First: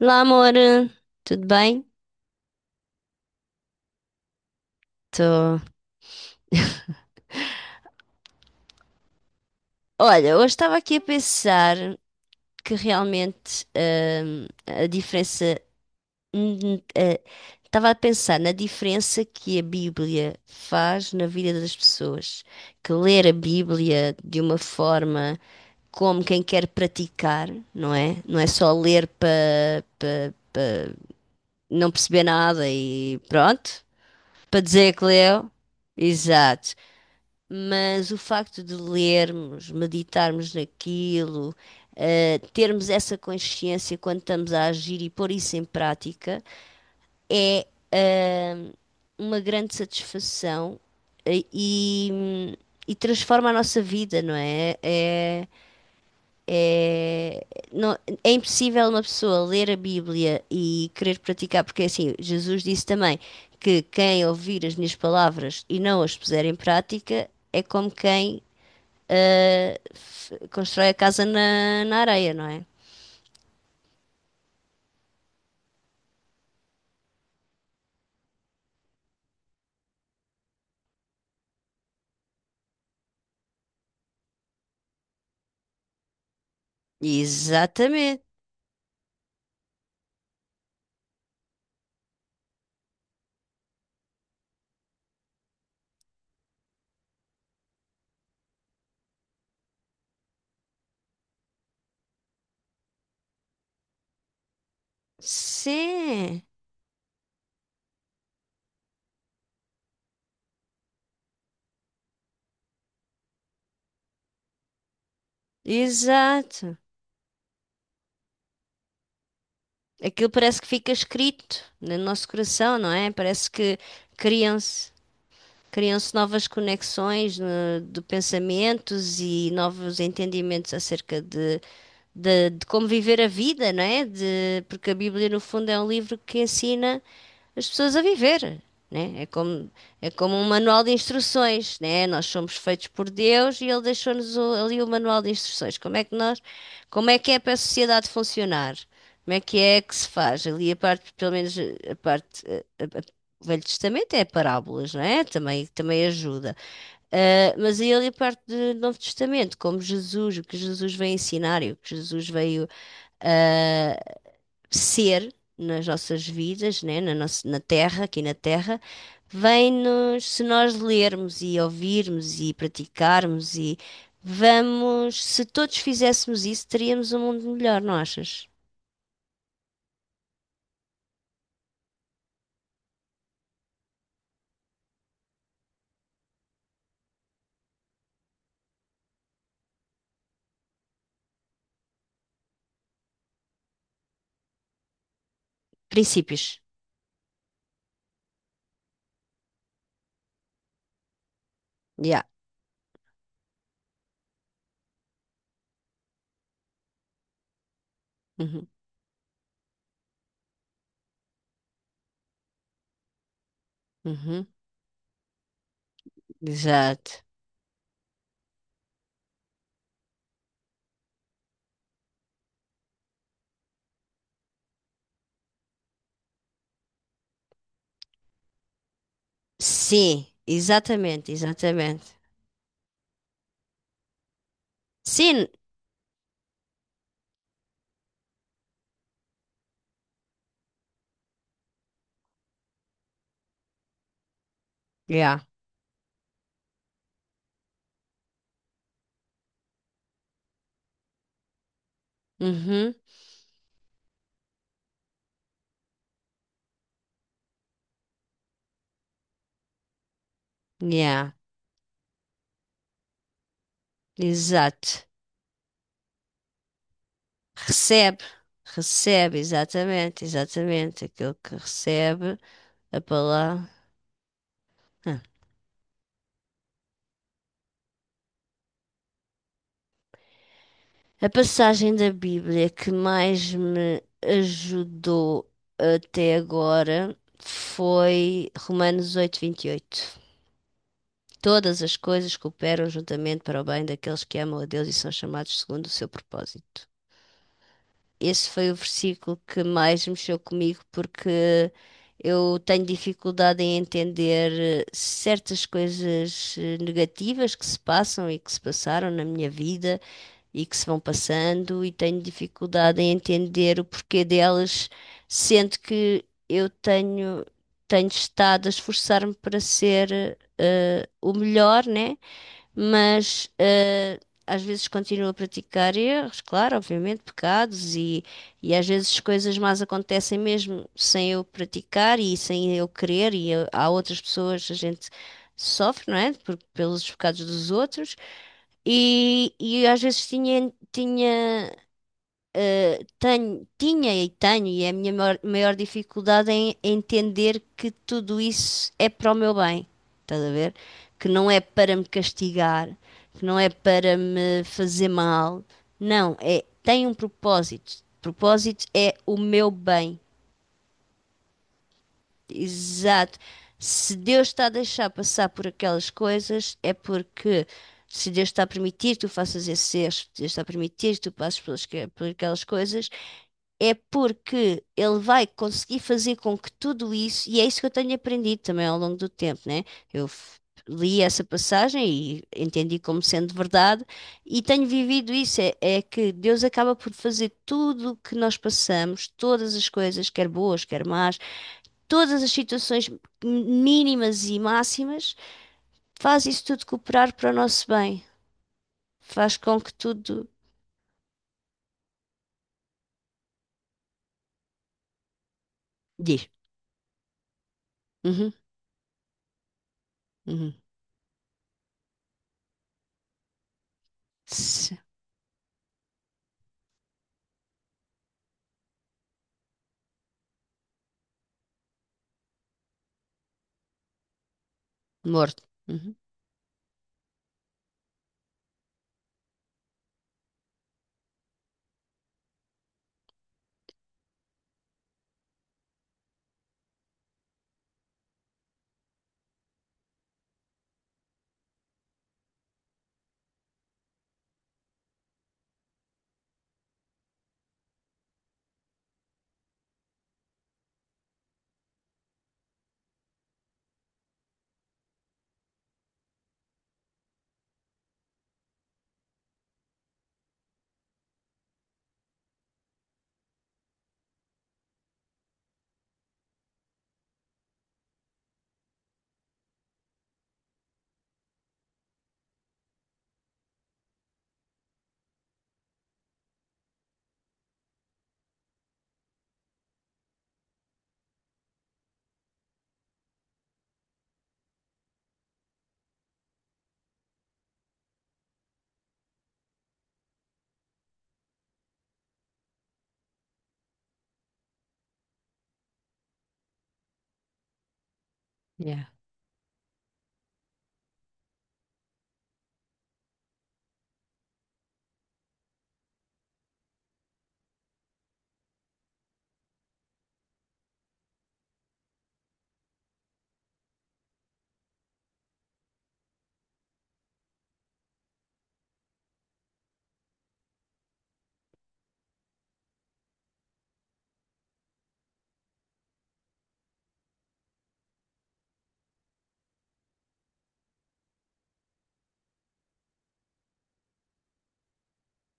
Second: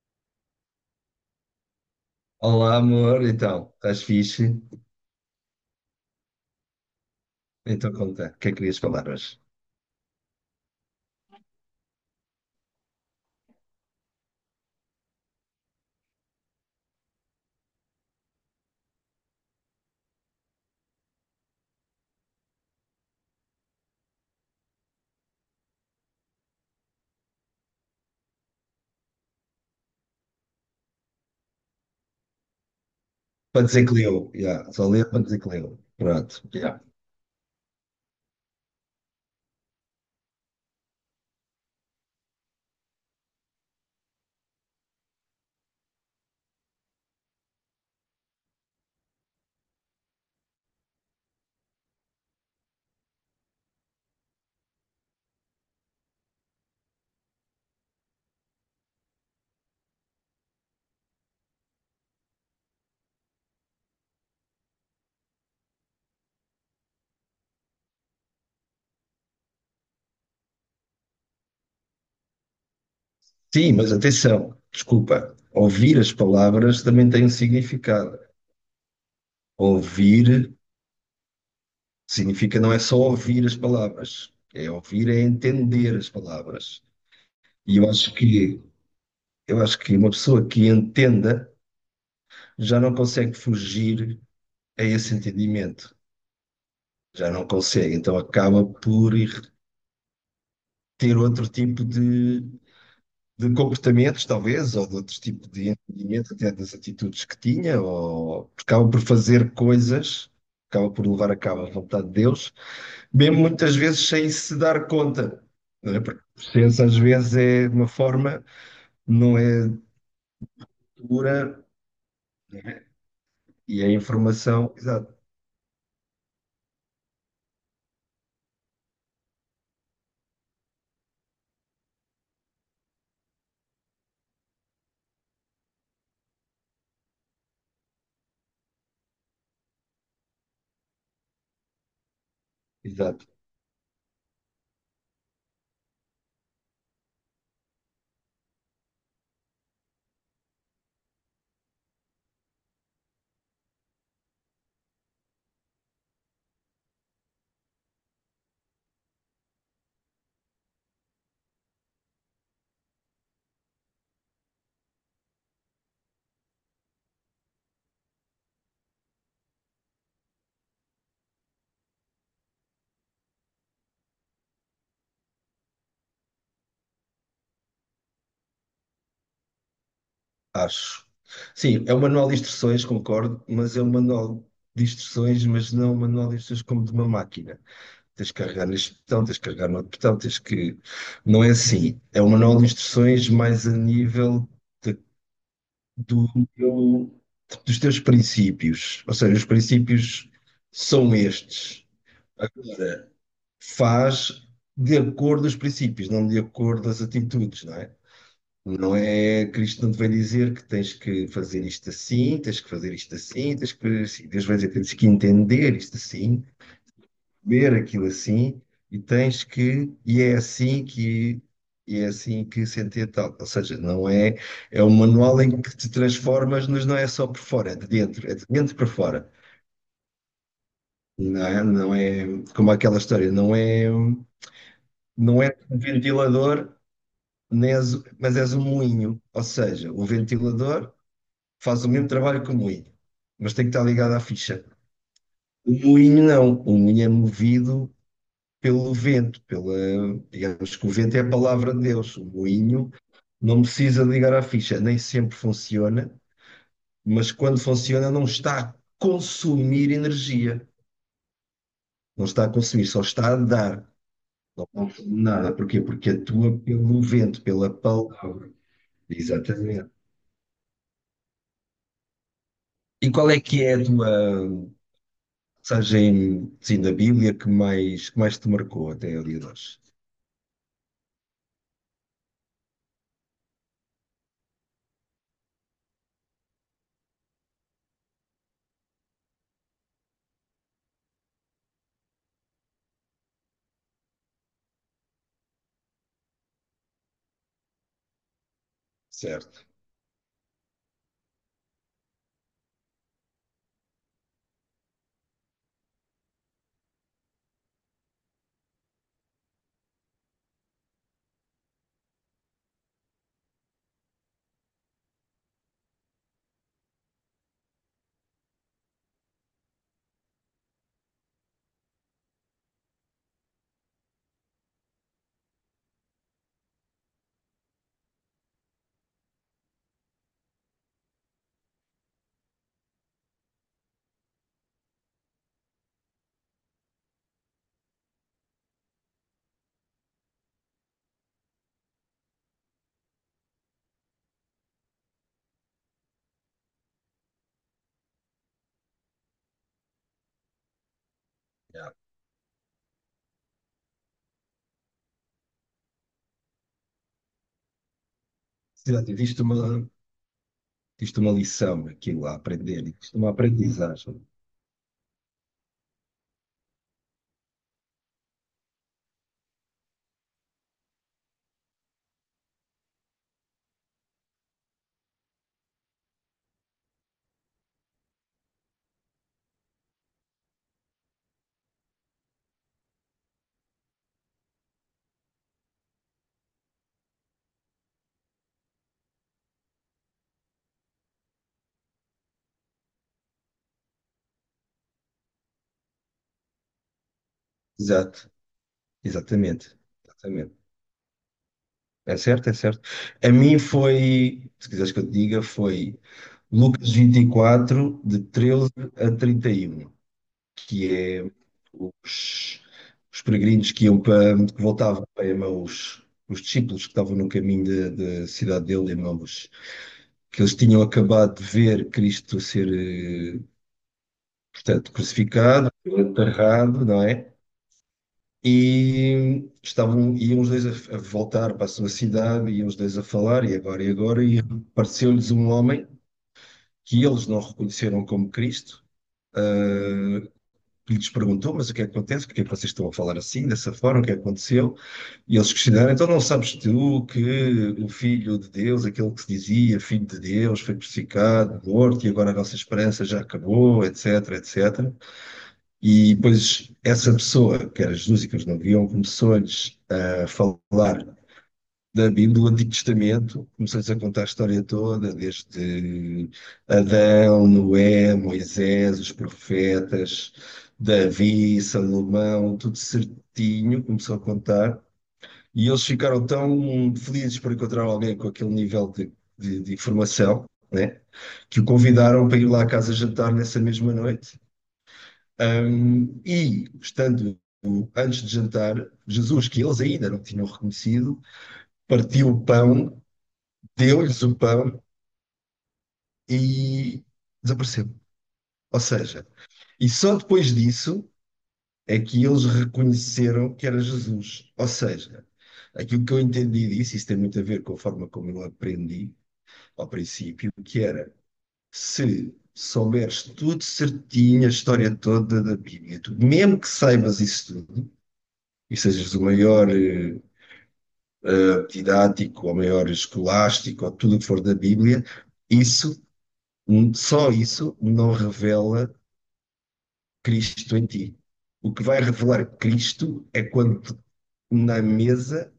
Olá, amor, tudo bem? Olá, amor. Então, estás fixe? Tô. Então, conta, o que é que querias falar hoje? Olha, hoje estava aqui a pensar que realmente a diferença. hum, eh, Estava a pensar na diferença que a Bíblia faz na vida das pessoas. Que ler a Bíblia de uma forma como quem quer praticar, não é? Não é só ler para não perceber nada e Para pronto, dizer que leu, já, para só dizer que ler para dizer que leu. leu. Pronto, Exato. já. Mas o facto de lermos, meditarmos naquilo, termos essa consciência quando estamos a agir e pôr isso em prática, é uma grande satisfação eh, e, e transforma a nossa vida, não é? É, não- É impossível uma pessoa ler a Bíblia e querer praticar, porque assim, Jesus disse também que quem ouvir as minhas palavras e não as puser em prática é como quem constrói a casa na areia, não é? Sim, mas atenção, desculpa. Ouvir as palavras também tem um significado. Ouvir significa não é só ouvir as palavras, é ouvir, é entender as palavras. E eu acho Exatamente. que, eu acho que uma pessoa que entenda já não consegue fugir a esse entendimento. Já não consegue, então acaba por ir ter outro tipo de comportamentos, talvez, ou de outro tipo de entendimento, Sim, até das atitudes que tinha, ou acaba por fazer coisas, acaba por levar a cabo a vontade de Deus, mesmo muitas vezes sem se dar conta, não é? Porque a exato. consciência às vezes é de uma forma, não é Aquilo parece que fica escrito dura, no nosso não coração, é? não é? Parece que E a informação, criam-se exato, criam-se novas conexões de pensamentos e novos entendimentos acerca de como viver a vida, não é? De, porque a Bíblia, no fundo, é um livro que ensina as pessoas a viver, né? É como um manual de instruções, né? Nós somos feitos por exato, Deus e Ele deixou-nos ali o manual de instruções. Como é que é para a sociedade funcionar? Como é que se faz? Ali a parte, pelo menos a parte, a- o Velho Testamento é parábolas, não é? Também, também ajuda. Ah, mas aí ali a parte do Novo Testamento, como Jesus, o que Jesus veio ensinar e o que Jesus veio ah, ser nas nossas vidas, né, na nossa, na terra, aqui na terra, vem-nos, se nós lermos e ouvirmos e praticarmos e vamos, se todos fizéssemos isso, teríamos um mundo melhor, não achas? acho. Sim, é um manual de instruções, concordo, mas é um manual de instruções, mas não um manual de instruções como de uma máquina. Tens de carregar neste botão, tens de carregar no outro botão, tens que. Não é assim. É um manual de instruções mais a nível de- do Princípios. teu- dos teus princípios. Ou seja, os princípios são estes. Yeah. Agora, faz de acordo aos princípios, não de acordo às atitudes, não é? Uhum. Não é, Cristo não te vai dizer que tens que fazer isto assim, tens que fazer isto assim, tens que fazer assim. Deus Uhum. vai dizer que tens que entender isto assim, Exato. ver aquilo assim e tens que e é assim que e é assim que se entende tal. Ou seja, não é é um manual em que te transformas, mas não é só por fora, é de dentro para fora. Sim, exatamente, Não é, não exatamente. é como aquela história, não é não Sim. é um ventilador, nem és, mas és um moinho. Ou seja, o ventilador faz o mesmo trabalho que o moinho, mas tem que estar ligado à ficha. Yeah. O moinho não, o moinho é movido pelo vento, pela, digamos que o vento é a palavra de Deus, o moinho Uhum. não precisa ligar à ficha, nem sempre funciona, mas quando funciona não está a consumir energia, Yeah, não está a consumir, só está a dar, não exato. consome nada. Porquê? Porque atua pelo vento, pela Recebe, palavra. recebe, Exatamente. exatamente, exatamente. Aquele que recebe a E qual é que palavra. é a tua Ah. passagem assim, da Bíblia que mais te marcou até ali de hoje? A passagem da Bíblia que mais me ajudou até agora foi Romanos 8:28. Todas as coisas cooperam juntamente para o bem daqueles que amam a Deus e são chamados segundo o seu propósito. Esse foi o versículo que Certo. mais mexeu comigo porque eu tenho dificuldade em entender certas coisas negativas que se passam e que se passaram na minha vida e que se vão passando, e tenho dificuldade em entender o porquê delas, sendo que eu tenho, tenho estado a esforçar-me para ser o melhor, né? mas eh, Às vezes continuo a praticar erros, claro, obviamente, pecados, e às vezes coisas más acontecem mesmo sem eu praticar e sem eu querer, há outras pessoas, a gente sofre, não é? Por, pelos pecados dos outros, e às vezes tinha e tenho, e é a minha maior dificuldade em entender que tudo isso é para o meu bem, estás a ver? Que não é Yeah. para me castigar, que não é para me fazer mal, não, é, tem um propósito. O Propósito Se já te é o diste meu uma, bem, isto é uma lição, aquilo a aprender, isto é uma exato. Se aprendizagem. Deus está a deixar passar por aquelas coisas, é porque se Deus está a permitir que tu faças esses erros, se Deus está a permitir que tu passes por aquelas coisas é porque ele vai conseguir fazer com que tudo isso, e é isso que eu tenho aprendido também ao longo do tempo, né? Eu f- Li essa passagem e entendi como sendo verdade, e tenho vivido isso, é que Deus acaba por fazer tudo o que nós passamos, todas as coisas, quer boas, quer más, todas as situações mínimas e máximas, faz isso tudo cooperar para o nosso Exato, bem, faz exatamente, com que tudo exatamente. É certo, é certo. A mim foi, se quiseres que eu te diga, foi diz. Lucas 24 de Uhum, 13 a 31, uhum. que é os, os peregrinos que iam para, que Se- voltavam para Emaús, os discípulos que estavam no caminho da cidade dele, Emaús, que eles tinham acabado de ver Cristo ser, portanto, Morto. crucificado, Uhum. enterrado, não é? E estavam, iam os dois a voltar para a sua cidade, iam os dois a falar, e agora, e agora, e apareceu-lhes um homem que eles não reconheceram como Cristo, ah, que lhes perguntou, mas o que é que acontece? Porque é que vocês estão a falar assim, dessa forma, o que é que aconteceu? E eles questionaram, então não sabes tu que o Filho de Deus, aquele que se dizia Filho de Deus, foi crucificado, morto, e agora a nossa esperança já acabou, etc, etc. E depois essa pessoa, que era Jesus e que eles não viam, começou-lhes a falar da Bíblia, do Antigo Testamento, começou-lhes a contar a história toda, desde Adão, Noé, Moisés, os profetas, Davi, Salomão, tudo certinho, começou a contar. E eles ficaram tão felizes por encontrar alguém com aquele nível de, de informação, né, que o convidaram para ir lá à casa jantar nessa mesma noite. E, estando antes de jantar, Jesus, que eles ainda não tinham reconhecido, partiu o pão, deu-lhes o pão e desapareceu. Ou Yeah. seja, e só depois disso é que eles reconheceram que era Jesus. Ou seja, aquilo que eu entendi disso, isso tem muito a ver com a forma como eu aprendi ao princípio, que era se souberes tudo certinho, a história toda da Bíblia, tu, mesmo que saibas isso tudo, e sejas o maior didático, ou maior escolástico, ou tudo o que for da Bíblia, isso, só isso, não revela Cristo em ti. O que vai revelar Cristo é quando na mesa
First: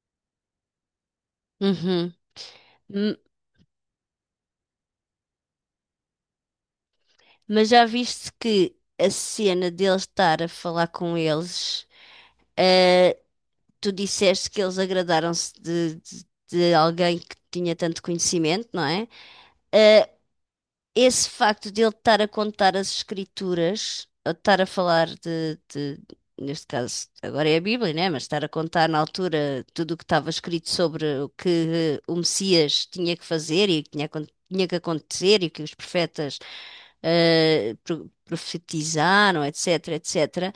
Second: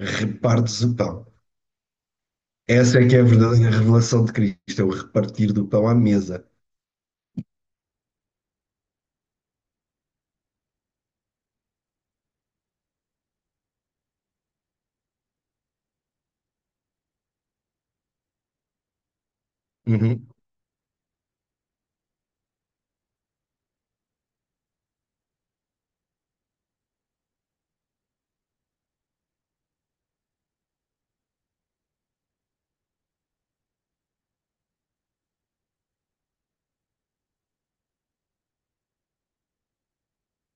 repartes o pão. Uhum. Essa é que M- é a verdadeira revelação de Cristo, é o repartir do pão à mesa. Mas já viste que a cena dele estar a falar com eles, eh, tu disseste que eles agradaram-se de alguém que tinha tanto conhecimento, não é? Eh, Uhum. esse facto de ele estar a contar as escrituras, ou de estar a falar neste caso, agora é a Bíblia, né? Mas estar a contar na altura tudo o que estava escrito sobre o que o Messias tinha que fazer e o que tinha que acontecer e o que os profetas profetizaram, etc, etc.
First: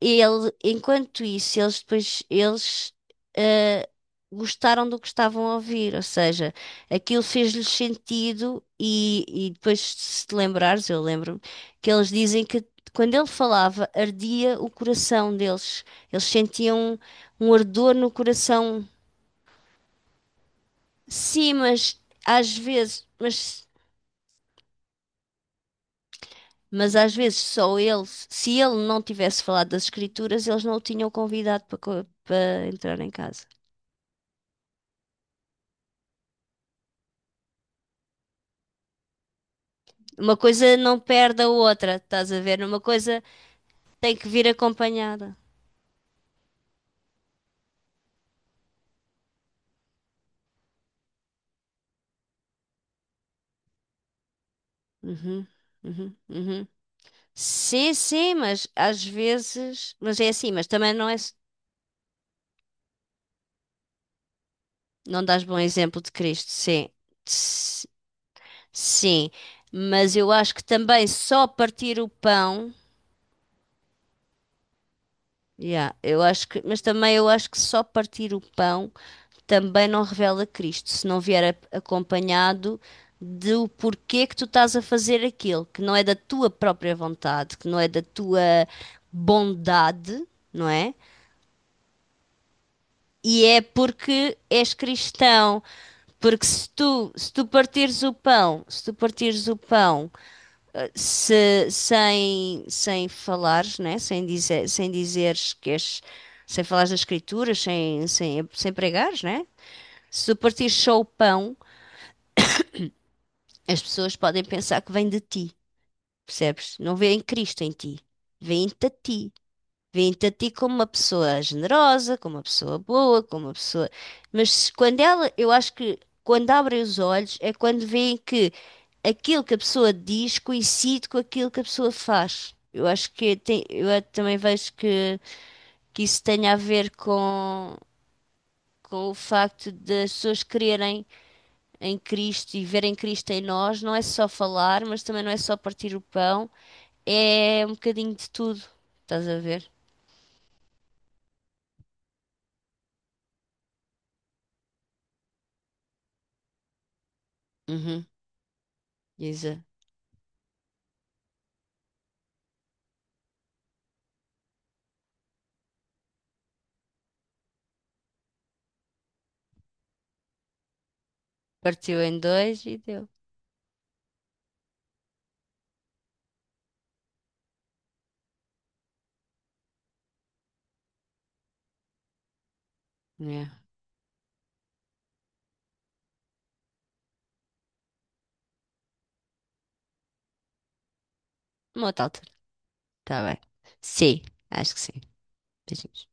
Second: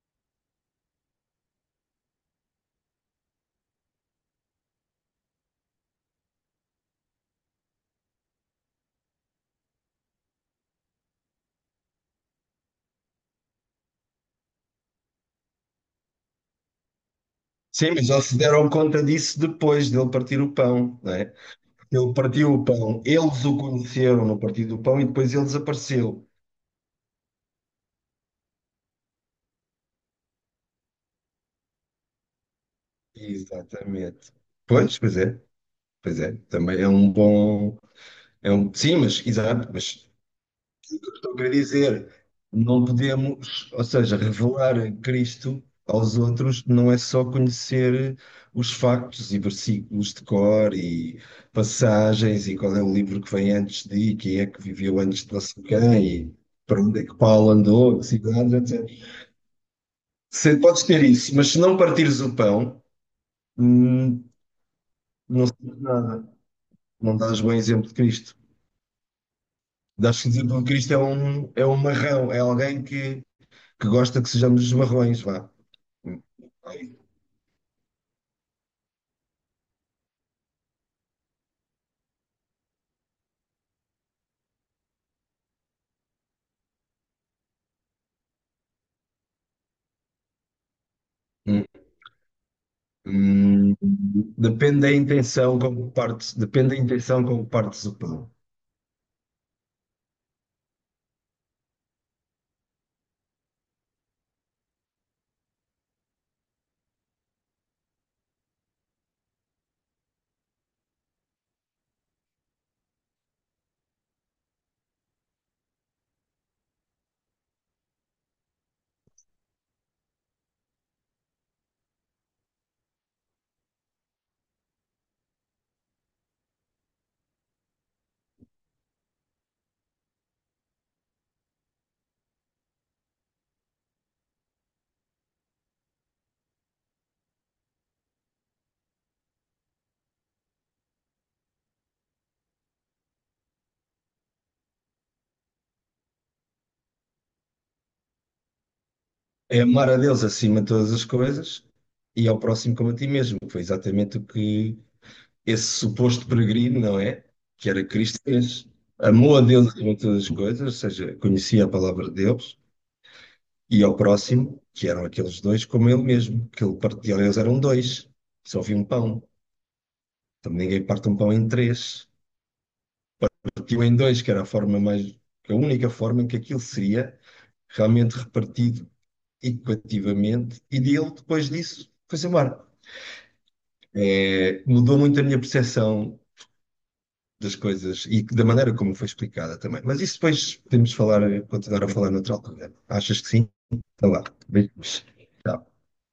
Ele, enquanto isso, eles depois eh, gostaram do que estavam a ouvir, ou seja, aquilo fez-lhes sentido e depois se te lembrares, eu lembro-me que eles dizem que quando ele falava ardia o coração deles, eles sentiam um Sim, ardor mas no já se deram coração. conta disso depois dele partir o pão, não é? Sim, Ele partiu às o pão, vezes, eles o mas conheceram no partir do pão e depois ele desapareceu. Mas às vezes só ele, se ele não tivesse falado das escrituras, eles não o tinham convidado para, para entrar em casa. Exatamente. Pois, pois é. Pois é, também é um bom. É um, sim, mas exato, mas Uma coisa não estou a perde a querer outra, dizer, estás a ver? Uma não coisa podemos, ou tem seja, que vir revelar acompanhada. Cristo aos outros não é só conhecer os factos e versículos de cor e passagens e qual é o livro que vem antes de e quem é que viveu antes de não Uhum, sei quem uhum, e uhum. para onde é que Paulo Sim, andou, que sim, cidades, mas etc. às vezes. Mas é assim, Se, mas podes também ter não é. isso, mas se não partires o pão, hum, Não dás não bom sabes exemplo de nada, Cristo, sim. não dás bom Ts- exemplo de Cristo. Sim, mas Acho que o eu acho que exemplo Cristo também só é um partir o marrão, é pão. alguém que gosta que sejamos marrões, vá. Yeah, eu acho que, mas também eu acho que só partir o pão também não revela Cristo, se não vier acompanhado do porquê que tu estás a fazer aquilo, que não é da tua própria vontade, que não é da tua bondade, não é? Hum, E é hum, porque és Depende da intenção cristão, como que partes, porque depende da intenção se como tu que partes o partires o pão. pão, se tu partires o pão sem falares, né? Sem dizeres que és, sem falares das escrituras, sem pregares, né? Se tu partires só o pão, as pessoas podem pensar que vem de ti, percebes? Não vêem Cristo em ti, vêem-te a ti. Vem te a ti como uma pessoa generosa, como uma pessoa boa, como uma pessoa. Quando ela, eu acho que quando abrem os olhos é quando veem que aquilo que a pessoa diz coincide com aquilo que a pessoa faz. Eu acho que tem, também vejo que isso tenha a ver com o facto das pessoas crerem em Cristo e verem Cristo em nós. Não é só falar, mas também não é só partir o pão. É um bocadinho de tudo. Estás a É ver? amar a Deus acima de todas as coisas e ao próximo como a ti mesmo. Foi exatamente o que esse suposto peregrino, não é? Que era Uhum, Cristo, fez. Amou a exato. Deus acima de todas as coisas, ou seja, conhecia a palavra de Deus. E ao próximo, que eram aqueles dois como ele mesmo, que ele partiu, eles eram dois, só havia um pão. Então ninguém parte um pão em Partiu três, em dois e deu. partiu em dois, que era a forma mais, a única forma em que aquilo seria realmente repartido equitativamente, e dele, depois disso, foi-se embora. É. É, mudou muito a minha percepção das coisas e da maneira como foi explicada também. Mas isso depois podemos falar, continuar Uma a outra falar altura. noutra altura. Achas Tá que bem. sim? Então Sim, lá, acho que sim. beijos. Tchau. Beijinhos.